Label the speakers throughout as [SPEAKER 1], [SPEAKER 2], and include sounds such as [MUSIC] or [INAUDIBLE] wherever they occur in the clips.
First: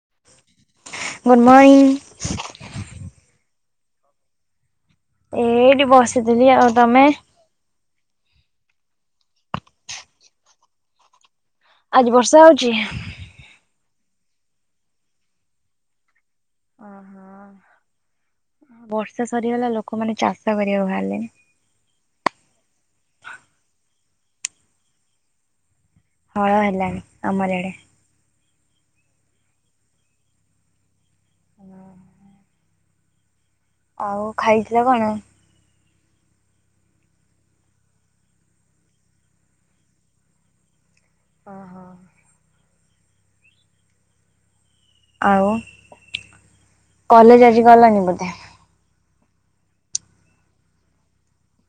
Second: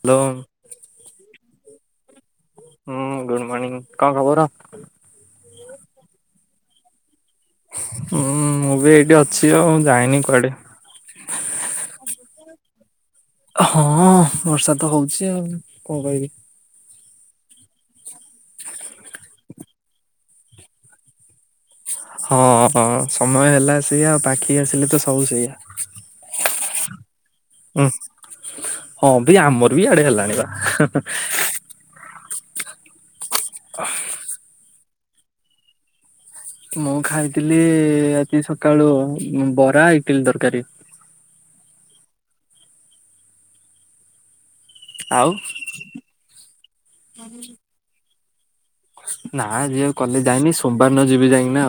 [SPEAKER 1] Hello
[SPEAKER 2] good morning
[SPEAKER 1] ହୁଁ good morning. କଣ ଖବର?
[SPEAKER 2] ଏଇଠି ବସିଥିଲି ଆଉ ତମେ।
[SPEAKER 1] ହୁଁ ମୁଁ ବି ଏଇଠି ଅଛି ଆଉ ମୁ ଯାଇନି କୁଆଡେ।
[SPEAKER 2] ଆଜି ବର୍ଷା ହଉଛି?
[SPEAKER 1] ହଁ ବର୍ଷା ତ ହଉଛି ଆଉ କଣ କହିବି।
[SPEAKER 2] ଓହୋ। ବର୍ଷା ସରିଗଲା ଲୋକମାନେ ଚାଷ କରିବାକୁ ବାହାରିଲେ।
[SPEAKER 1] ହଁ ସମୟ ହେଲା ସେଇଆ ପାଖେଇ ଆସିଲେ ତ ସବୁ ସେଇଆ।
[SPEAKER 2] ହଳ ହେଲାଣି ଆମର ଏଆଡେ।
[SPEAKER 1] ହୁଁ ହଁ ବି ଆମର ବି ଆଡେ ହେଲାଣି ବା।
[SPEAKER 2] ଆଉ ଖାଇଥିଲା କଣ?
[SPEAKER 1] ମୁଁ ଖାଇଥିଲି ଆଜି ସକାଳୁ ବରା ଇଟିଲ ତରକାରୀ।
[SPEAKER 2] ଓହୋ। ଆଉ କଲେଜ ଆଜି ଗଲନି ବୋଧେ।
[SPEAKER 1] ନା ଯିଏ ଆଉ କଲେଜ ଯାଇନି ସୋମବାର ନ ଯିବି ଯାଇକି ନା।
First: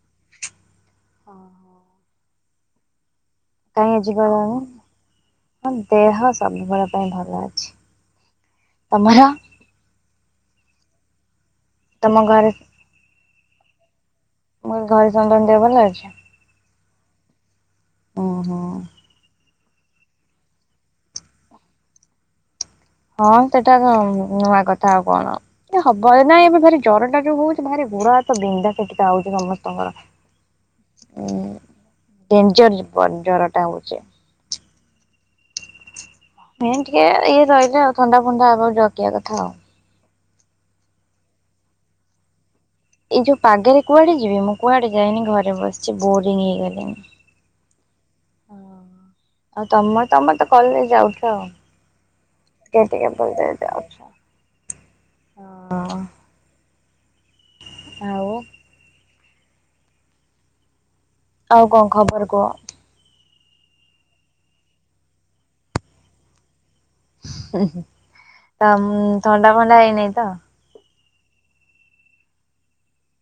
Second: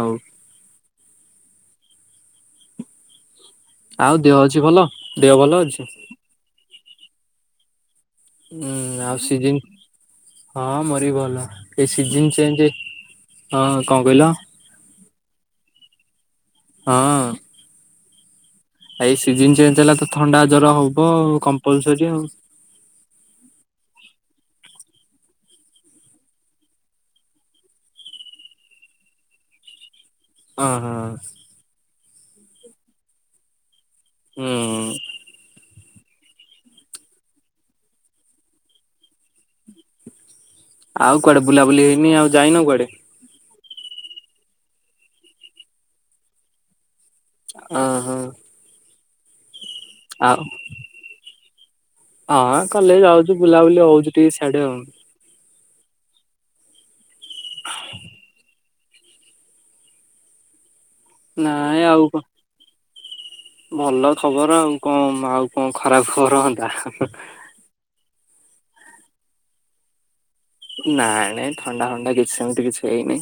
[SPEAKER 2] କାଇଁ ଆଉ ଯିବ
[SPEAKER 1] ଦେହ ଅଛି ଭଲ ଦେହ ଭଲ
[SPEAKER 2] କହୁନ
[SPEAKER 1] ଅଛି?
[SPEAKER 2] ଦେହ ସବୁବେଳ ପାଇଁ ଭଲ ଅଛି।
[SPEAKER 1] ହୁଁ ଆଉ
[SPEAKER 2] ତମର
[SPEAKER 1] ସିଜିନ ହଁ ମୋର ବି ଭଲ। ଏ
[SPEAKER 2] ତମ
[SPEAKER 1] ସିଜିନ ଚେଞ୍ଜେ ହଁ। କଣ କହିଲ
[SPEAKER 2] ତମ ଘରେ ସମସ୍ତଙ୍କ ଦେହ ଭଲ ଅଛି?
[SPEAKER 1] ହଁ।
[SPEAKER 2] ଓହୋ।
[SPEAKER 1] ଦେଲା ତ ଥଣ୍ଡା ଜର ହବ ଆଉ କମ୍ପଲସରୀ ଆଉ
[SPEAKER 2] ହଁ ସେଟା ତ ନୂଆ କଥା ଆଉ କଣ ଏ ହବ ଏ ନାଇଁ ଏବେ ଭାରି ଜର ଟା ଯୋଉ ହଉଚି ଭାରି ଗୋଡ଼ ହାତବିନ୍ଧାଛିଟିକା ହଉଚି ସମସ୍ତଙ୍କର।
[SPEAKER 1] ଅ ହଁ।
[SPEAKER 2] ଉଁ ଡେଞ୍ଜର ବ ଜର ଟା ହଉଚି।
[SPEAKER 1] ହୁଁ।
[SPEAKER 2] ମେନ ଟିକେ ଇଏ ରହିଲେ ଆଉ ଥଣ୍ଡା ଫଣ୍ଡା ହବ ଜଗିବା କଥା ଆଉ
[SPEAKER 1] ଆଉ କୁଆଡେ ବୁଲାବୁଲି ହେଇନି, ଆଉ ଯାଇନ କୁଆଡ଼େ?
[SPEAKER 2] ଏଇ ଯୋଉ ପାଗରେ କୁଆଡେ ଯିବି ମୁଁ କୁଆଡେ ଯାଇନି ଘରେ ବସିଚି ବୋରିଂ ହେଇଗଲିଣିି।
[SPEAKER 1] ଅଁ ହଁ।
[SPEAKER 2] ଆଉ ତମ ତମେ ତ କଲେଜ ଯାଉଛ ଆଉ।
[SPEAKER 1] ଆ
[SPEAKER 2] ଟିକେ
[SPEAKER 1] କଲେଜ
[SPEAKER 2] ଟିକେ
[SPEAKER 1] ଯାଉଚୁ ବୁଲାବୁଲି
[SPEAKER 2] ଯାଉଛ।
[SPEAKER 1] ହଉଚି ଟିକେ ସିଆଡେ ଆଉ ।
[SPEAKER 2] ହଁ। ଆଉ ଆଉ କଣ ଖବର କୁହ?
[SPEAKER 1] ଭଲ ଖବର ଆଉ କଣ ଆଉ କଣ ଖରାପ ଖବର ହଁଅନ୍ତା।
[SPEAKER 2] ତ ମୁଁ ଥଣ୍ଡା ଫଣ୍ଡା ହେଇନାଇଁ ତ?
[SPEAKER 1] ନାଇ ନାଇଁ ଥଣ୍ଡା ଫଣ୍ଡା କିଛି ସେମିତି କିଛି ହେଇନି।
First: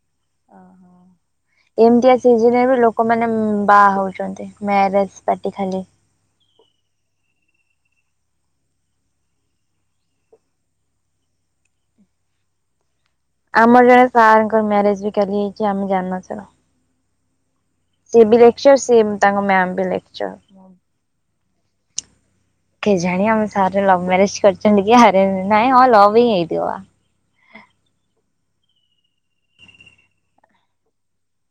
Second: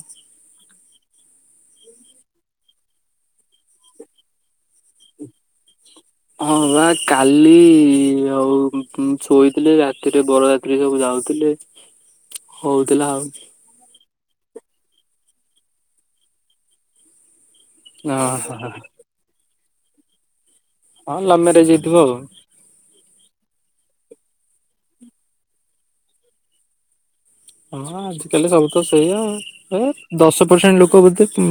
[SPEAKER 2] ଏମତିଆ ସିିଜିନରେ ବି ଲୋକମାନେ ଉୁଁ ବାହା ହଉଚନ୍ତି ମ୍ୟାରେଜ ପାର୍ଟି ଖାଲି
[SPEAKER 1] ହଁ ବା କାଲି ଆଉ ଉ ଶୋଇଥିଲି ରାତିରେ ବରଯାତ୍ରି ସବୁ ଯାଉ ଥିଲେ ହଉ।
[SPEAKER 2] ଆମର ଜଣେ ସାର୍ ଙ୍କ ମେରେଜ ବି କାଲି ହେଇଚି ଆମେ ଜାଣିନଥିଲୁ। ସିଏ ବି
[SPEAKER 1] ହଁ
[SPEAKER 2] ଲେକ୍ଚର ସିଏମ ତାଙ୍କ ମ୍ୟାମ ବି ଲେକ୍ଚର।
[SPEAKER 1] ହଁ ଲଭ ମେରେଜ ହେଇଥିବ।
[SPEAKER 2] କେ ଜାଣି ଆମ ସାର୍ ଲଭ ମ୍ୟାରେଜ କରିଚନ୍ତି କି ଆରେଞ୍ଜ ନାଇଁ ହଁ ଲଭ ହିଁ ହେଇଥିବ ବା
[SPEAKER 1] ହଁ ଆଜିକାଲି ସବୁ ତ ସେଇଆ ହେ ଦଶ ପରସେଣ୍ଟ ଲୋକ ବୋଧେ ଉ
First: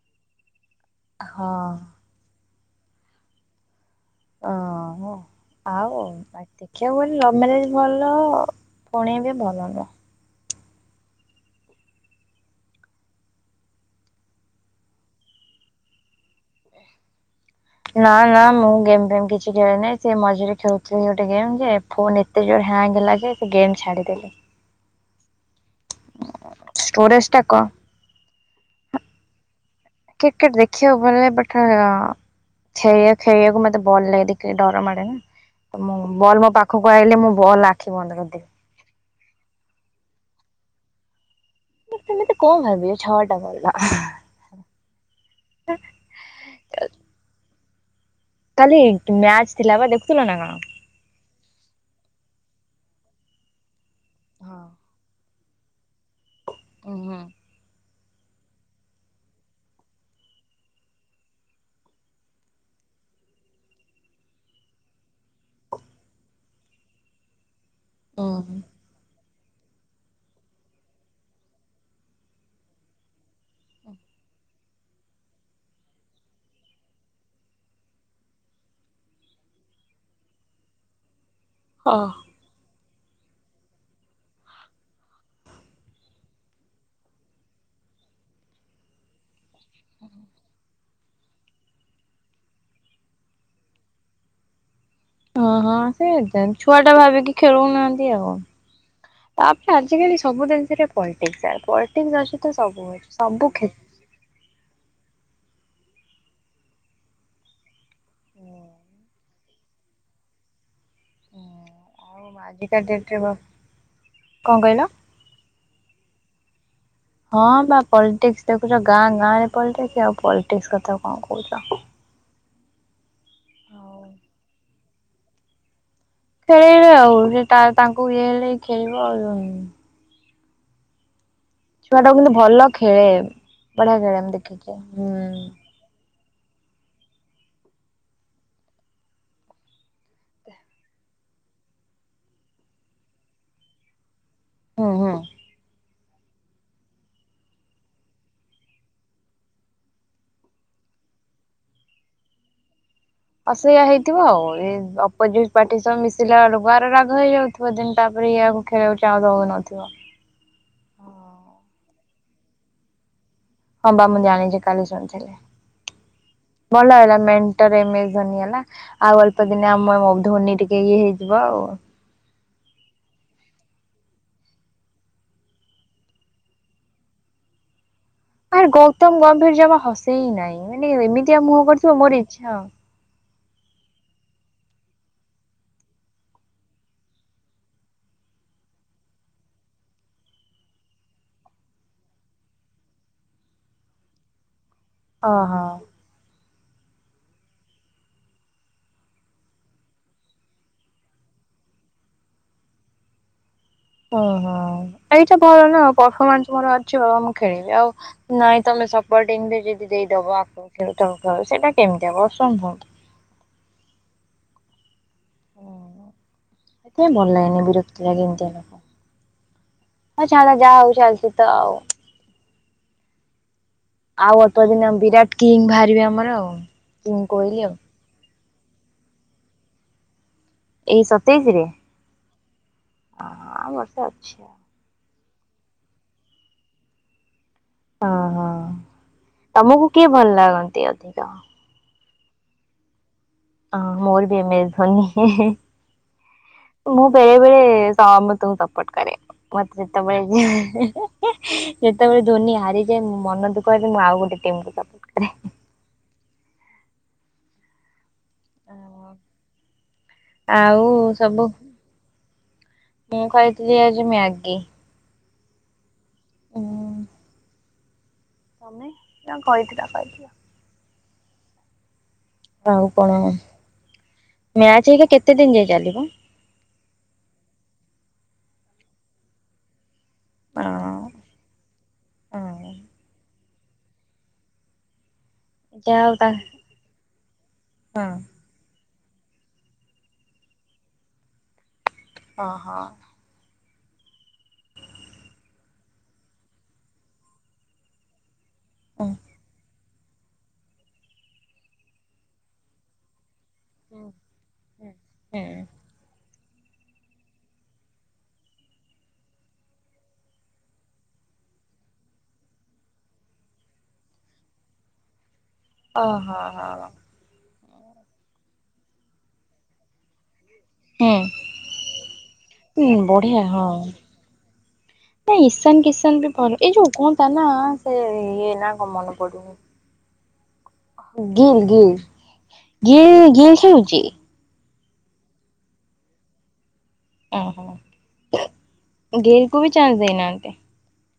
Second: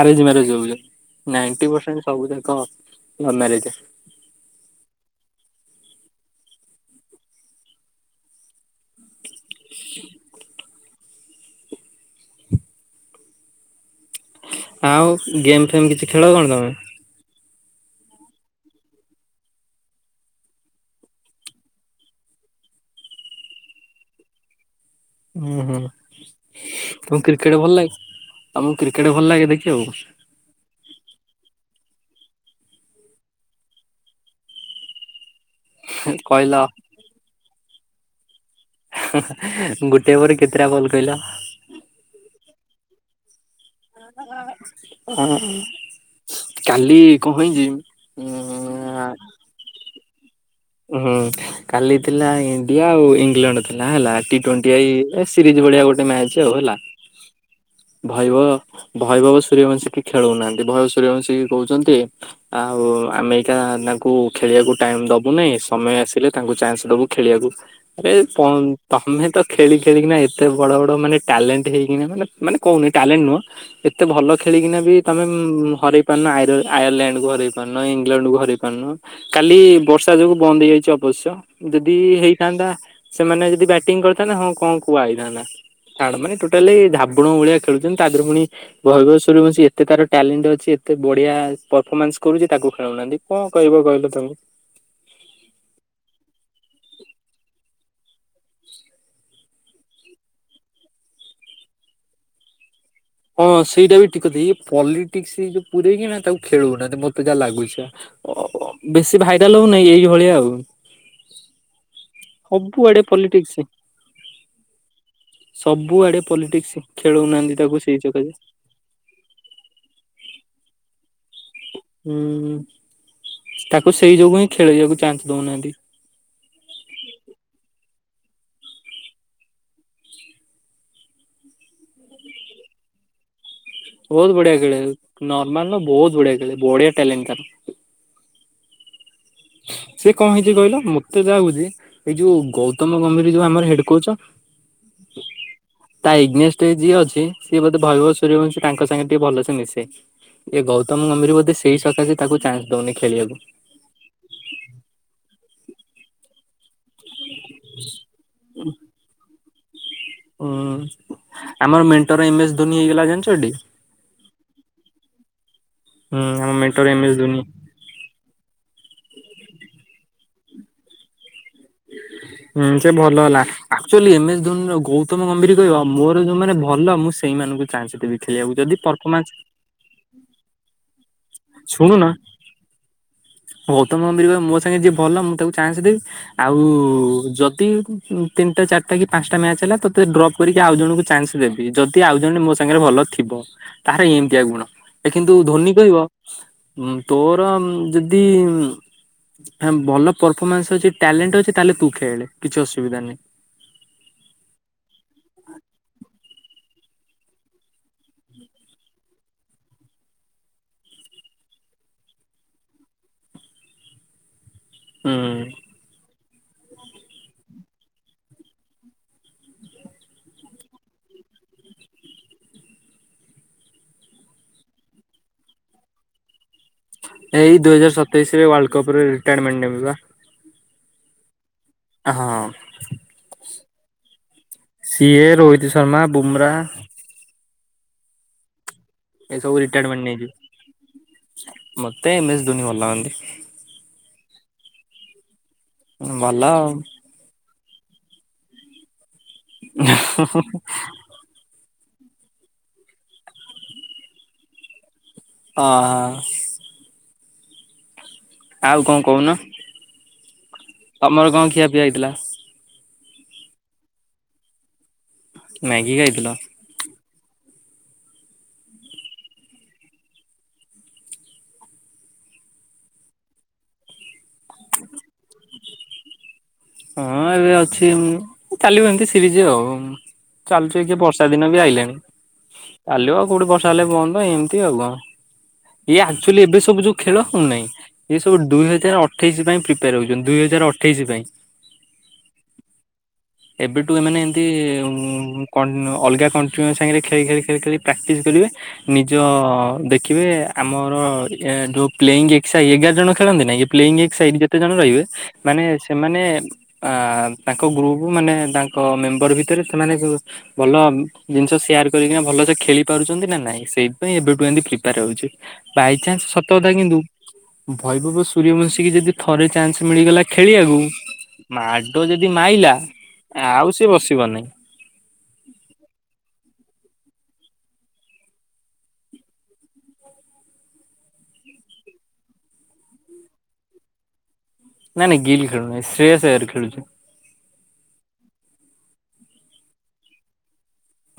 [SPEAKER 1] ଆରେଞ୍ଜ ମ୍ୟାରେଜ ହଉଚନ୍ତି
[SPEAKER 2] ହଁ
[SPEAKER 1] ନାଇଣ୍ଟି ପ୍ରସେଣ୍ଟ ସବୁ ଯାକ ଲଭ୍ ମ୍ୟାରେଜ।
[SPEAKER 2] ଓ ଆଉ ଦେଖିବାକୁ ଗଲେ ଲଭ ମ୍ୟାରେଜ ଭଲ। ସୁଣେଇବେ ଭଲ ନୁହଁ।
[SPEAKER 1] ଆଉ ଗେମ୍ ଫେମ କିଛି ଖେଳ ନା ତମେ?
[SPEAKER 2] ନା ନା ମୁଁ ଗେମ୍ ଫେମ୍ କିଛି ଖେଳେ ନାହିଁ ସେ ମଝିରେ ଖେଳୁଥିଲି ଗୋଟେ ଗେମ୍ ଯେ ଫୋନ ଏତେ ଜୋର ହାଙ୍ଗ ହେଲା ଯେ ସେ ଗେମ୍ ଛାଡ଼ିଦେଲି।
[SPEAKER 1] ହୁଁ ହୁଁ ତମକୁ
[SPEAKER 2] ଷ୍ଟୋରେଜ ଟା
[SPEAKER 1] କ୍ରିକେଟ
[SPEAKER 2] କ
[SPEAKER 1] ଭଲ ଲାଗେ? ତମକୁ କ୍ରିକେଟ ଭଲ ଲାଗେ ଦେଖିବାକୁ
[SPEAKER 2] କ୍ରିକେଟ ଦେଖିବାକୁ ଭଲ ଲାଗେ ବଟ ଖେଳିବା ଖେଳିବାକୁ ମତେ ବଲ ଲାଗ ଦେଖିଲେ ଡର ମାଡେ ନା। ମୁଁ ବଲ୍ ମୋ
[SPEAKER 1] କହିଲ
[SPEAKER 2] ପାଖକୁ ଆଇିଲେ ମୁଁ ବଲ୍ ଆଖି ବନ୍ଦ କରିଦେବି।
[SPEAKER 1] ଗୋଟେ ପରେ କେତେଟା ବଲ୍ କହିଲ?
[SPEAKER 2] ମତେ ଏମିତି କଣ ଭାବିଚ ଛଅ ଟା ବଲ୍।
[SPEAKER 1] ହ ଅ କାଲି କଣ ହେଇଚି
[SPEAKER 2] କାଲି ମ୍ୟାଚ ଥିଲା ବା ଦେଖୁଥିଲ ନା କଣ?
[SPEAKER 1] ହୁଁ କାଲି ଥିଲା ଇଣ୍ଡିଆ ଆଉ ଇଂଲଣ୍ଡ ଥିଲା ହେଲା ଟି
[SPEAKER 2] ହଁ
[SPEAKER 1] ଟ୍ୱଣ୍ଟି ଆଇ ଏସ ସିରିଜ ଭଳିିଆ ଗୋଟେ ମ୍ୟାଚ ଆଉ ହେଲା।
[SPEAKER 2] ଉହୁଁ
[SPEAKER 1] ଭୈଭ ଭୈଭବ ସୂର୍ଯ୍ୟବଂଶୀକି ଖେଳଉନାହାନ୍ତି ଭୈଭବ ସୂର୍ଯ୍ୟବଂଶୀ କହୁଚନ୍ତି ଆଉ ଓ ଆମେରିକା ୟାଙ୍କୁ ଖେଳିବାକୁ ଟାଇମ ଦବ ଦବୁନି ସମୟ ଆସିଲେ ତାଙ୍କୁ ଚାନ୍ସ ଦବୁ ଖେଳିବାକୁ ଆରେ ପନ
[SPEAKER 2] ଉହୁଁ
[SPEAKER 1] ତମେ ତ ଖେଳି ଖେଳିକିନା ଏତେ ବଡ ବଡ ମାନେ ଟ୍ୟାଲେଣ୍ଟ ହେଇକିନା ମାନେ କହୁନି ଟ୍ୟାଲେଣ୍ଟ ନୁହଁ ଏତେ ଭଲ ଖେ ଖେଳିକିନା ବି ତମେ ଉ ହରଇ ପାରୁନ ଆୟର ଆୟାରଲାଣ୍ଡ କୁ ହରେଇ ପାରୁନ ଇଂଲଣ୍ଡ ହରଇ ପାରୁନ କାଲି ଖାଲି ବର୍ଷା ଯୋଗୁ ବନ୍ଦ ହେଇଯାଇଛି ଅବଶ୍ୟ ଯଦି
[SPEAKER 2] ହଁ।
[SPEAKER 1] ହେଇଥାନ୍ତା ସେମାନେ ଯଦି ବ୍ୟାଟିଂ କରିଥାନ୍ତେ ହଁ କଣ କୁହା ହେଇଥାନ୍ତା। ଛାଡେ ମାନେ ଟୋଟାଲି ଝାବଡ଼ ଭଳିଆ ଖେଳୁଛନ୍ତି ତା ଦେହରେ ପୁଣି [UNINTELLIGIBLE] ଏତେ ତାର ଟ୍ୟାଲେଣ୍ଟ ଅଛି। ଏତେ ବଢିଆ ପରଫମାନ୍ସ କରୁଛି ତାକୁ ଖେଳଉନାହାନ୍ତି କଣ କହିବ କହିଲ ତାଙ୍କୁ।
[SPEAKER 2] ହଁ ହଁ ସେ ଛୁଆ ଟା ଭାବିକି ଖେଳଉନାହାନ୍ତି ଆଉ। ତାପରେ ଆଜିକାଲି ସବୁ ଜିନିରେ ପଲିଟିକସ ପଲିଟିକ୍ସ ଅଛି ତ ସବୁ ଅଛି।
[SPEAKER 1] ହଁ
[SPEAKER 2] ସବୁ କ୍ଷେ
[SPEAKER 1] ସେଇଟା ବି ଠିକ କଥା ଇଏ ପଲିଟିକସ ଯୋଉ ପୁରରେଇକ କି ନା ତାକୁ ଖେଳଉନାହାନ୍ତି ମତେ ଯାହା ଲାଗୁଛି। ଅ ଅ ବେଶୀ ଭାଇରାଲ ହଉନାହିଁ ଏଇଭଳିଆ ଆଉ।
[SPEAKER 2] ଆଉ ଆଜିକା
[SPEAKER 1] ସବୁଆଡେ
[SPEAKER 2] ଡେଟରେ
[SPEAKER 1] ପଲିଟିକ୍ସ
[SPEAKER 2] କଣ କହିଲ?
[SPEAKER 1] ସବୁଆଡେ ପଲିଟିକସ।
[SPEAKER 2] ହଁ ବା ପଲିଟିକସ ଦେଖୁଛ ଗାଁ ଗାଁ ରେ ପଲଟିକ୍ସ ଆଉ ପଲିଟିକସ କଥା କ କଣ କରୁଚ?
[SPEAKER 1] ହୁଁ। ତାକୁ ସେଇ ଯୋଗୁ ହିଁ ଖେଳେଇବାକୁ ଚାନ୍ସ ଦଉନାହାନ୍ତି।
[SPEAKER 2] ଖେଳେଇବେ ଆଉ ସେଟା ତାଙ୍କୁ ଇଏ ହେଲେ ଖେଳିବ ଆଉ। ଛୁଆ ଟାକୁ କିନ୍ତୁ ଭଲ ଖେଳେ। ବଢିଆ ଖେଳେ ମୁଁ
[SPEAKER 1] ବହୁତ ବଢିଆ
[SPEAKER 2] ଦେଖିଛି
[SPEAKER 1] ଖେଳେ
[SPEAKER 2] ହୁଁ।
[SPEAKER 1] ନର୍ମାଲ ନା ବହୁତ ବଢିଆ ଖେଳେ ବଢିଆ ଟ୍ୟାଲେଣ୍ଟତାର। [INAUDIBLE] ସେ କଣ ହେଇଛି କହିଲ ମତେ ଯାହା ହଉଛି ଏଇ ଯୋଉ ଗୌତମ ଗମ୍ଭୀରୀ ଯୋଉ ଆମର ହେଡ କୋଚ।
[SPEAKER 2] ହୁଁ ହୁଁ
[SPEAKER 1] [INAUDIBLE] ତା ଏଗନେଷ୍ଟ ରେ ଯିଏ ଅଛି ସିଏ ବୋଧେ ଭୟବବ ସୂର୍ଯ୍ୟବଂଶୀ ତାଙ୍କ ସାଙ୍ଗେ ଟିକେ ଭଲସେ ମିଶେ। ଏ ଗୌତମ ଗମ୍ଭୀର ବୋଧେ ସେଇ ସକାଶେ ତାକୁ ଚାନ୍ସ ଦଉନି। ଖେଳିବାକୁ।
[SPEAKER 2] ଅ ସେଇୟଆ ହେଇଥିବ ଆଉ ଏ ଅପୋଜିଟ ପାର୍ଟି ସହ ମିଶିଲା ବେଳକୁ ତାର ରାଗ ହେଇଯାଉଥିବ ଦେନ ତାପରେ ଇଆକୁ ଖେଳ [UNINTELLIGIBLE]
[SPEAKER 1] ହୁଁ ଆମର ମେଣ୍ଟର ଏମସ୍ ଧୋନି ହେଇଗଲା ଜଣିଚ
[SPEAKER 2] ହଁ ବା ମୁଁ ଜାଣିଛି କାଲି ଶୁଣିଥିଲି।
[SPEAKER 1] ହୁଁ ଆମ ମେଣ୍ଟର
[SPEAKER 2] ଭଲ
[SPEAKER 1] ଏମ ଏସ୍
[SPEAKER 2] ହେଲା
[SPEAKER 1] Dhoni
[SPEAKER 2] mentor M S Dhoni ହେଲା। ଆଉ ଅଳ୍ପ ଦିନେ ଆମ ଧ୍ୱନି ଟିକେ ଇଏ ହେଇଯିବ ଆଉ।
[SPEAKER 1] ହୁଁ ସେ ଭଲ ହେଲା actually M S Dhoni Gautam ଗମ୍ଭୀର କହିବ ମୋର ଯୋଉମାନେ ଭଲ ମୁଁ ସେଇମାନ ଚାଁସେ ଦେବି। ଖେଳିବାକୁ
[SPEAKER 2] ଆର୍
[SPEAKER 1] ଯଦି
[SPEAKER 2] ଗୌତମ
[SPEAKER 1] ପରଫମାନ୍ସ
[SPEAKER 2] ଗମ୍ଭୀର ଜମା ହସେଇ ନାଇଁ ମାନେ ଏମିତିଆ ମୁହଁ କରୁଥିବ
[SPEAKER 1] ଶୁଣୁନ
[SPEAKER 2] ମୋର ଇଚ୍ଛା
[SPEAKER 1] [INAUDIBLE] ଗୌତମ ଗମ୍ଭିର ମୋ ସାଙ୍ଗେ ଯିଏ ଭଲ ମୁଁ ତାକୁ ଚାନ୍ସ ଦେବି ଆଉ ଯଦି ତିନିଟା ଚାରିଟା କି ପାଞ୍ଚଟା ମ୍ୟାଚ ହେଲା ତୋତେ ଡ୍ରପ୍ କରିକି ଆଉ ଜଣଙ୍କୁ ଚାନ୍ସ ଦେବି ଯଦି ଆଉ ଜଣ ମୋ ସାଙ୍ଗରେ ଭଲ ଥିବ। ତାର ଏମତିଆ ଗୁଣ ଏ କିନ୍ତୁ
[SPEAKER 2] ଓହୋ
[SPEAKER 1] ଧୋନୀ କହିବ ଉମ ତୋର ଯଦି ଇ ହ ଭଲ ପରଫମାନ୍ସ ଅଛି ଟ୍ୟାଲେଣ୍ଟ ଅଛି ତାହେଲେ ତୁ ଖେଳେ କିଛି ଅସୁବିଧା ନାହିଁ।
[SPEAKER 2] ଓହୋ ଏ ଏଇଟା ଭଲ ନା ପରଫମାସ ମର ଚ ମୁଁ ଖେଳିବି ଆଉ ନାଇଁ ତମେ ସପଟିଙ୍ଗ ଯଦି ଦେଇଦବ ଆ ଖେଳୁ ତମ ଖେଳ ସେଇଟା କେ କେମିତି ହବ ସମ୍ଭବ
[SPEAKER 1] [INAUDIBLE] ହୁଁ।
[SPEAKER 2] ହେତିପାଇଁ ଭଲ ଲାଗେନି ବିରକ୍ତି ଲାଗି ମତେ। ଆଁ ଛାଡ଼ ଯାହା ହଉ ଚାଲିଛି ତ ଆଉ। ଆଉ ଅତ ଦିନ ବିରାଟ କିଙ୍ଗ ବାହାରିବେ ଆମର ଆଉ। କିଙ୍ଗ
[SPEAKER 1] ଏଇ
[SPEAKER 2] କୋହଲି ଆଉ
[SPEAKER 1] ଦୁଇ ହଜାର ସତେଇଶ ରେ ୱାର୍ଲଡ କପରେ ରିଟାୟାରମେଣ୍ଟ ନେବେ ପା।
[SPEAKER 2] ଏଇ ସତେଇଶି ରେ।
[SPEAKER 1] ହଁ।
[SPEAKER 2] ହ ଆଉ ବର୍ଷେ ଅଛି
[SPEAKER 1] ସିଏ ରୋହିତ ଶର୍ମା ବୁମରା
[SPEAKER 2] ଓ ହଁ,
[SPEAKER 1] ଏସବୁ
[SPEAKER 2] ତମକୁ
[SPEAKER 1] ରିଟାୟାରମେଣ୍ଟ
[SPEAKER 2] କିଏ
[SPEAKER 1] ନେଇଯିବେ।
[SPEAKER 2] ଭଲ ଲାଗନ୍ତି ଅଧିକ?
[SPEAKER 1] ମତେ ଏମ ଏସ୍ ଦୁନି ଭଲ ଲାଗନ୍ତି।
[SPEAKER 2] ହଁ ମୋର ବି ଏମ ଏସ ଧ୍ୱନି।
[SPEAKER 1] ଭଲ ଆଉ।
[SPEAKER 2] ସମ ତୁ ଙ୍କୁ ସପୋର୍ଟ କରରେ ମତେ ଯେତେବେଳ ସେତେବେଳେ ଧୋନି ହାରିଯାଏ ମୁ ମନ ଦୁଃଖରେ ମୁଁ ଆଉ ଗୋଟେ ଟିମ କୁ ସପୋର୍ଟ କରେ।
[SPEAKER 1] ଅ ହ। ଆଉ କଣ କହୁନ,
[SPEAKER 2] ଆଉ
[SPEAKER 1] ତମର
[SPEAKER 2] ସବୁ
[SPEAKER 1] କଣ ଖିଆ ପିଆ ହେଇଥିଲା?
[SPEAKER 2] ମୁଁ ଖାଇଥିଲି ଆଜି ମ୍ୟାଗି।
[SPEAKER 1] ମ୍ୟାଗି ଖାଇଥିଲ?
[SPEAKER 2] ତମେ ନା କହିଥିଲ କହିଥିଲ। ଆଉ କଣ, ମ୍ୟାଚ ହେଇକି କେତେ ଦିନ ଯାଇ ଚାଲିବ?
[SPEAKER 1] ହଁ ଏବେ ଅଛି ଚାଲିବ ଏମିତି ସିରିଜ ଆଉ। ଚାଲୁଛୁ ଏ ବର୍ଷା ଦିନ ବି ଆଇିଲଣି ଚାଲୁ ଆଉ କୋଉଠି ବର୍ଷ ନ ହେଲେ ବନ୍ଦ ଏମିତି ଆଉ କଣ। ଏଇ
[SPEAKER 2] ଯାହା ହଉ ତା
[SPEAKER 1] ଆକ୍ଚୁଆଲି ଏବେ ସବୁ ଯୋଉ ଖେଳ ହଉନାହିଁ ଏ
[SPEAKER 2] ହଁ
[SPEAKER 1] ସବୁ ଦୁଇ ହଜାର ଅଠ ଅଠେଇଶ ପାଇଁ ପ୍ରିପେୟାର ହଉଛନ୍ତି ଦୁଇ ହଜାର ଅଠେଇଶି ପାଇଁ।
[SPEAKER 2] ଅହୋ।
[SPEAKER 1] ଏବେଠୁ ଏମାନେ ଏମିତି କଣ୍ଟ ଅଲଗା କଣ୍ଟ୍ରିଙ୍କ ସାଙ୍ଗରେ ଖେଳି ଖେଳି ଖେଳି ଖେଳି ପ୍ରାକ୍ଟିସ କରିବେ
[SPEAKER 2] ଓହୋ।
[SPEAKER 1] ନିଜ ଦେଖିବେ ଆମର ଯୋଉ ପ୍ଲେଂ ଏଶ୍ ଇ ଏଗାର ଜଣ ଖେଳନ୍ତିନି ନାଁ ପ୍ଲେଇଙ୍ଗ ଏକ ସାଇନ ଯେତେ ଜଣ ରହିବେ
[SPEAKER 2] ହୁଁ
[SPEAKER 1] ମାନେ ସେମାନେ ଅ ତାଙ୍କ ଗ୍ରୁପ ମାନେ ତାଙ୍କ ମେମ୍ବର ଭିତରେ ସେମାନେ ସବୁ ଭଲ ଜିନିଷ ସେୟାର କରିକିନା ଭଲ ସେ ଖେଳି ପାରୁଛନ୍ତି ନା ନାଇଁ ସେଇଥିପାଇଁ ଏବେଠୁ ଏମିତି ପ୍ରିପାର ହଉଛି। ବାଇଚନ୍ସ
[SPEAKER 2] ଓହୋ
[SPEAKER 1] ସତ କଥା କିନ୍ତୁ
[SPEAKER 2] ହଁ
[SPEAKER 1] ଭୈଭବ ସୂର୍ଯ୍ୟବଂଶୀ କି ଯଦି ଥରେ ଚାନ୍ସ ମିଳିଗଲା ଖେଳିବାକୁ ମାଡ଼ ଯଦି ମାଇଲା
[SPEAKER 2] ହୁଁ ବଢିଆ
[SPEAKER 1] ଆଉ
[SPEAKER 2] ହଁ।
[SPEAKER 1] ସି ବସିବନାହିଁ।
[SPEAKER 2] ନା ଈଶାନ କିଶାନ ବି ଭ ଏଇ ଯୋଉ କୁହନ୍ତା ନା ସେ ଇଏ ନା କଣ ମନେ ପଡ଼ୁନି। ଗିିଲ ଗିିଲ୍ ଗି ଗିିଲ୍ ଖେଳୁଛି?
[SPEAKER 1] ନାଇଁ ନାଇ ଗିଲ ଖେଳୁ ନହିଁ ଶ୍ରେୟସ ଆୟାର ଖେଳୁଛି।
[SPEAKER 2] ଓହୋ ଗିଲକୁ ବି ଚାନ୍ସ ଦେଇନାହାନ୍ତି।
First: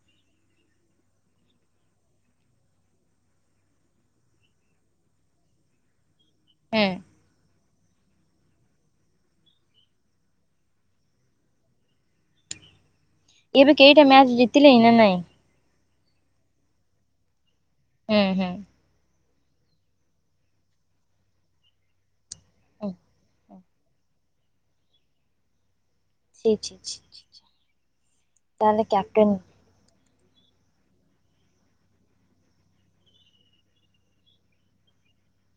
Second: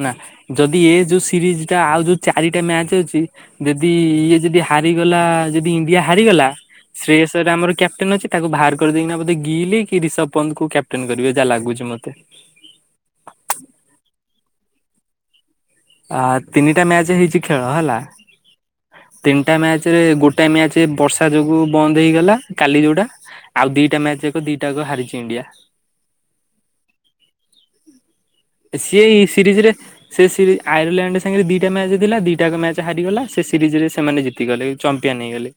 [SPEAKER 1] ନା ଯଦି ଏ ଯୋଉ ସିରିଜ ଟା ଆଉ ଯୋଉ ଚାରିଟା ମ୍ୟାଚ ଅଛି ଯଦି ଇଏ ଯଦି ହାର ଗଲା ଯଦି ଇଣ୍ଡିଆ ହାରିଗଲା
[SPEAKER 2] ହୁଁ
[SPEAKER 1] ଶ୍ରେୟସ ଆୟା ଆମର କ୍ୟାପ୍ଟେନ ଅଛି ତାକୁ ବାହାର କରିଦେଇକିନା ବୋଧେ ଗିିଲ କି ରିଷଭ ପନ୍ତ କ୍ୟାପଟେନ କରିବେ ଯାହା ଲାଗୁଛି ମତେ।
[SPEAKER 2] ଏବେ କେଇଟା ମ୍ୟାଚ ଜିତିଲେଣି ନା ନାଇଁ।
[SPEAKER 1] ଆ ତିନିଟା ମ୍ୟାଚ ହେଇଛି ଖେଳ ହେଲା।
[SPEAKER 2] ହୁଁ ହୁଁ।
[SPEAKER 1] ତିନିଟା ମ୍ୟାଚ ରେ ଗୋଟେ ମ୍ୟାଚ ବର୍ଷା ଯୋଗୁ ବନ୍ଦ ହେଇଗଲା କାଲି
[SPEAKER 2] ହୁଁ
[SPEAKER 1] ଯୋଉଟା। ଆଉ ଦିଟା ମ୍ୟାଚ ଏକ ଦିଟାକ ହାରିଛି ଇଣ୍ଡିଆ।
[SPEAKER 2] ଛି ଛି ଛି ଛି ଛି। ତାହେଲେ
[SPEAKER 1] ସିଏ ଏଇ
[SPEAKER 2] କ୍ୟାପଟେନ
[SPEAKER 1] ସିରିଜ ରେ ସେ ସିରି ଆୟରଲା୍ୟାଣ୍ଡ ସାଙ୍ଗରେ ଦିଟା ମ୍ୟାଚ୍ ଥିଲା ଦିଟାକ ମ୍ୟାଚ୍ ହାରିଗଲା ସେ ସିରିଜ ରେ ସେମାନେ ଜିତିଗଲେ ଚମ୍ପି ନେଇଗଲେ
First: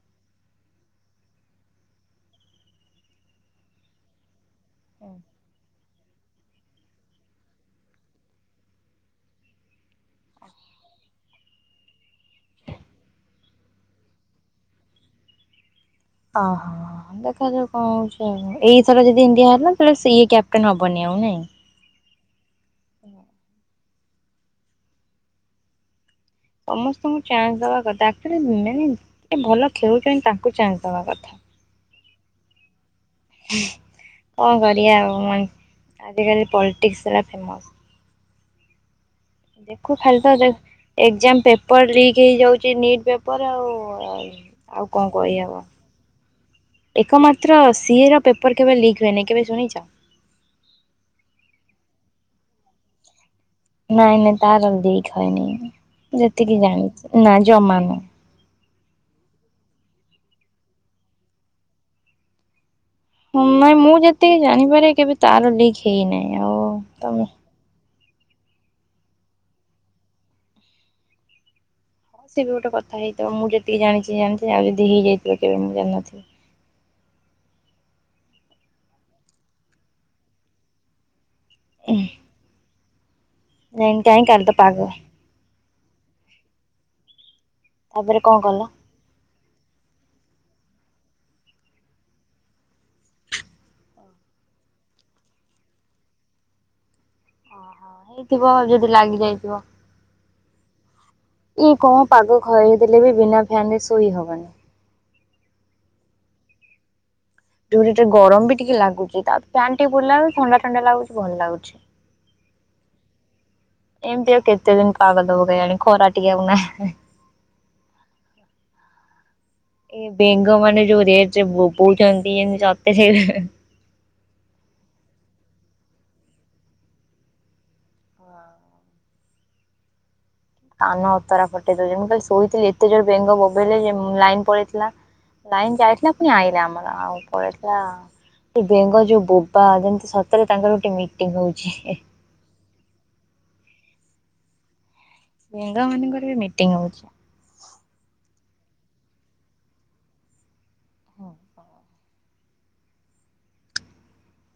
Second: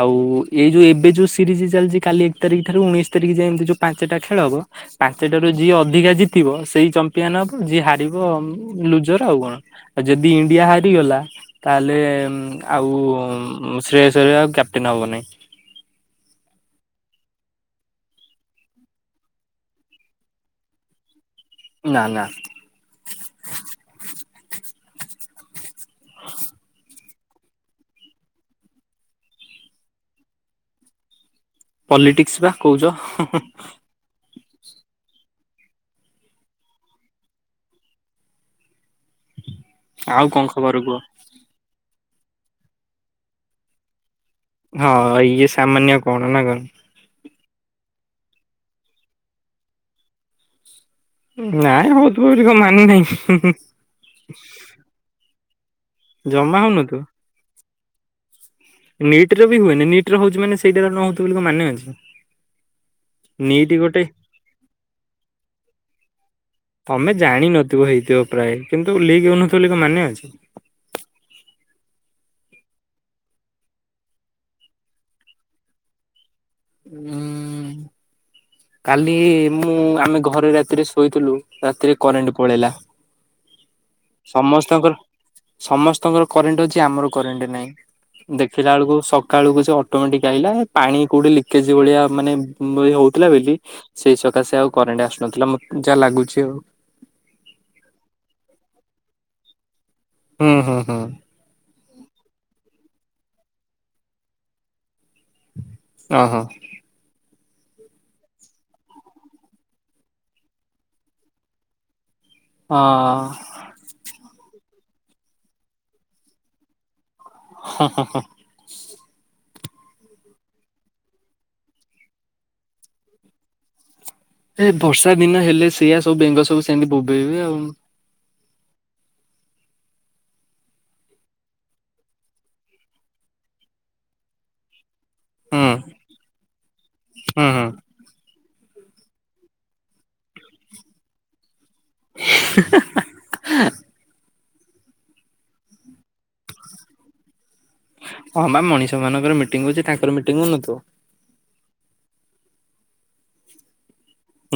[SPEAKER 1] ଆଉ ଏ ଯୋଉ ଏବେ ଯୋଉ ସିରିଜ ଚାଲିଛି କାଲି ଏକ ତାରିଖ ଠାରୁ ଉଣେଇଶ ତାରିଖ ଯାଏ ଏମିତି ଯୋଉ ପାଁ ପାଞ୍ଚଟା ଖେଳବ ପାଞ୍ଚଟାରୁ ଯିଏ ଅଧିକା ଜିତିବ ସେଇ ଚମ୍ପି ମ୍ପିଆନ ହବ ଯିଏ ହାରିବ ଲୁଜର ଆଉ କଣ ଆ ଯଦି ଇଣ୍ଡିଆ ହାରିଗଲା ତାହେଲେ। ଏନ ଆଉ ଶ୍ରେୟର ଆୟର ଆଉ କ୍ୟାପଟେନ ହବନହିଁ।
[SPEAKER 2] ଓହୋ ଦେଖାଯାଉ କଣ ହଉଛି ଆଉ ଏଇଥର ଯଦି ଇଣ୍ଡିଆ ହାରିଲା ଇଏ କ୍ୟାପଟେନ ହବନି ଆଉ ନାଇଁ।
[SPEAKER 1] ନା ନା।
[SPEAKER 2] ହ ସମସ୍ତଙ୍କୁ ଚାନ୍ସ ଦବା କଥା ଆକଚୋଲି ମାନେ ଭଲ ଖେଳୁଛନ୍ତି ତାଙ୍କୁ ଚାନ୍ସ ଦବା କଥା।
[SPEAKER 1] ପଲିଟିକ୍ସ ବା କହୁଛ
[SPEAKER 2] କଣ କରିବା ଆଉ ଆଜିକାଲି ପଲିଟିକ୍ସ ହେଲା ଫେମସ୍। ଦେଖୁ ଖାଲି
[SPEAKER 1] ଆଉ
[SPEAKER 2] ଟା
[SPEAKER 1] କଣ
[SPEAKER 2] ରେ
[SPEAKER 1] ଖବର କୁହ?
[SPEAKER 2] ଏକ୍ଜାମ ପେପର ଲିକ୍ ହେଇ ଯାଉଚି ନିଟ୍ ପେପର ଆଉ ଆଉ କଣ
[SPEAKER 1] ହଁ ଇଏ
[SPEAKER 2] କହିବା କ?
[SPEAKER 1] ସାମାନ୍ୟ କଣ ନା କଣ?
[SPEAKER 2] ଏକ ମାସ ତ୍ର ସି ର ପେପର କେବେ ଲିକ୍ ହୁଏନି କେବେ ଶୁଣିଚ?
[SPEAKER 1] ନାଇଁ ହଉଥିବ କିଛି କଣ ମାନେ ନାହିଁ।
[SPEAKER 2] ନାଇଁ ନାଇଁ ତାର ଲିଇକ ହୋଏନି
[SPEAKER 1] ଜମା
[SPEAKER 2] ଯେତିକି ଜାଣିଚି ନା, ଜମା ନୁହ।
[SPEAKER 1] ନିଟ ର ବି ହୁଏନି ନିଟ ର ହଉଚି ମାନେ ସେଇଟା ନ ହଉଚି ବୋଲି ମାନେ ଅଛି?
[SPEAKER 2] ହଁ,
[SPEAKER 1] ନିଟ୍
[SPEAKER 2] ନାଇଁ ମୁଁ
[SPEAKER 1] ଗୋଟେ
[SPEAKER 2] ଯେତିକି ଜାଣିପାରେ କେବେ ତାର ଲିକ୍ ହେଇନାହିଁ ଆଉ ତମେ
[SPEAKER 1] ବେ ଟ୍ରାଇ କିନ୍ତୁ ଲିକ୍ ହେଉନଥିବ ବୋଲି କଣ ମାନେ ଅଛି?
[SPEAKER 2] ହଁ, ସେ ବି ଗୋଟେ କଥା ହେଇଥିବ ମୁଁ ଯେତିକି ଜାଣିଚି ଜାଣିଚି ଆଉ ଯଦି ହେଇଯାଇଥିବ କେବେ ମୁଁ ଜାଣିନଥିବି
[SPEAKER 1] ହୁଁ। କାଲି ମୁଁ ଆମେ ଘରେ ରାତିରେ ଶୋଇଥିଲୁ ରାତିରେ କରେଣ୍ଟ ପଳେଇଲା।
[SPEAKER 2] କାଇଁ କାଲି ତ ପାଗ
[SPEAKER 1] ସମସ୍ତଙ୍କର ସମସ୍ତଙ୍କର କରେଣ୍ଟ ଅଛି ଆମର କରେଣ୍ଟ ନାଇଁ
[SPEAKER 2] ତାପରେ କଣ କଲ?
[SPEAKER 1] ଦେଖିଲା ବେଳକୁ ସକାଳକୁ ସେ ଅଟୋମେଟିକ ଆଇଲା । ପାଣି କୋଉଠି ଲିକେଜ ଭଳିଆ ମାନେ ହଉଥିଲା ବେଲି ସେଇ ସକାଶେ ଆଉ କରେଣ୍ଟ ଆସୁନଥିଲା । ମ ଯାହା ଲାଗୁଚି ଆଉ
[SPEAKER 2] ଓହୋ। ହେଇଥିବ ଯଦି ଲାଗି ଯାଇଥିବ।
[SPEAKER 1] ହୁଁ ହୁଁ ହୁଁ।
[SPEAKER 2] କି କଣ ପାଗ ଘରେ ଦେଲେ ବିନା ଫ୍ୟାନ ରେ ଶୋଇ ହବନି।
[SPEAKER 1] ଓ ହୋ।
[SPEAKER 2] ଯୋଉ ରେଟ୍ ରେ ଗରମ ବି ଟିକେ ଲାଗୁଚି ତା ଫ୍ୟାନ୍ ଟିକେ ବୁଲିଲା ବେଳକୁ ଥଣ୍ଡା ଥଣ୍ଡା ଲାଗୁଚି ଭଲ ଲାଗୁଚି।
[SPEAKER 1] ହଁ।
[SPEAKER 2] ଏମିତି ଆଉ କେତେ ଦିନ ପାଗ ଦବ କେଜାଣି ଖରା ଟିକେ ଆଉ ନାହିଁ?
[SPEAKER 1] [INAUDIBLE]
[SPEAKER 2] ଏ ବେଙ୍ଗ ମାନେ ଯୋଉ ରେଟରେ ବୋବଉଚନ୍ତି ଏମିତି ଅତାସିଆ
[SPEAKER 1] ଏ ବର୍ଷା ଦିନ ହେଲେ ସେଇଆ ସବୁ ବେଙ୍ଗ ସବୁ ସେମିତି ବୋବେଇବେ ଆଉ।
[SPEAKER 2] କାନ ଅତରା ଫଟେଇ ଦଉଚନ୍ତି। ମୁଁ କାଲି ଶୋଇଥିଲି ଏତେ ଜୋରେ ବେଙ୍ଗ ବୋବେଇଲେ ଯେ ଲାଇନ ପଳେଇଥିଲା।
[SPEAKER 1] ହୁଁ
[SPEAKER 2] ଲାଇନ ଯାଇଥିଲା ପୁଣି ଆଇଲା ଆମର ଆଉ
[SPEAKER 1] ହୁଁ ହୁଁ
[SPEAKER 2] ପଲେଇଥିଲା ବେଙ୍ଗ ଯୋଉ ବୋବା ଯେମିତି ସତରେ ତାଙ୍କର ଗୋଟେ ମିଟିଂ ହଉଚି।
[SPEAKER 1] [INAUDIBLE]
[SPEAKER 2] ବେଙ୍ଗ ମାନଙ୍କର ବି ମିଟିଙ୍ଗ ହଉଚି।
[SPEAKER 1] ହଁ, ବା ମଣିଷ ମାନଙ୍କର ମିଟିଂ ହଉଚି ତାଙ୍କର ମିଟିଂ ହଉନଥିବ?
[SPEAKER 2] [INAUDIBLE]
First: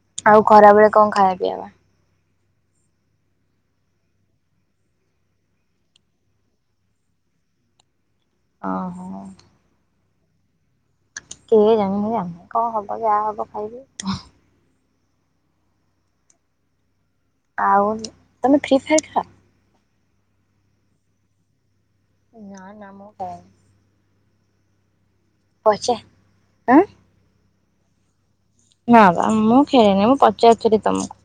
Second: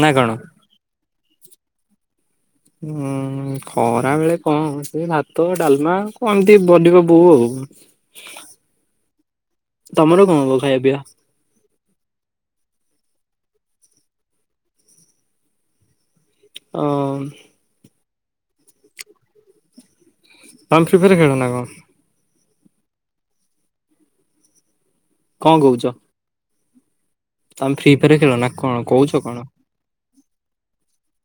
[SPEAKER 1] ନା କଣ?
[SPEAKER 2] ଆଉ ଖରାବେଳେ କଣ ଖାଇବା ପିଇବା?
[SPEAKER 1] ହୁଁ ଖରାବେଳେ କଣ ସେ ଭାତ, ଡାଲମା କଣ ଏମିତି ବନିବ ବୋଉ ଆଉ। [INAUDIBLE]
[SPEAKER 2] ଓ ହୋ।
[SPEAKER 1] ତମର କଣ ହବ ଖାଇବା ପିଇବା?
[SPEAKER 2] କେଇଜାଣି ମୁଁ ଜାଣିନି କଣ ହବ ଯାହା ହବ ଖାଇବି।
[SPEAKER 1] ଓ।
[SPEAKER 2] ଆଉ ତମେ ଫ୍ରି ଫାୟାର ଖେଳ?
[SPEAKER 1] ତମେ ଫ୍ରୀ ଫାୟାର ଖେଳନା କଣ?
[SPEAKER 2] ନାଁ, ନାଁ ମୁଁ ଖେଳେ ନି।
[SPEAKER 1] କଣ କହୁଚ?
[SPEAKER 2] ଆ?
[SPEAKER 1] ତମେ ଫ୍ରି ଫାୟାର ଖେଳ ନା? କଣ
[SPEAKER 2] ନା
[SPEAKER 1] କହୁଛ
[SPEAKER 2] ବା
[SPEAKER 1] କଣ?
[SPEAKER 2] ମୁଁ ଖେଳିନି ମୁଁ ପଚାରୁଥିଲି ତମକୁ?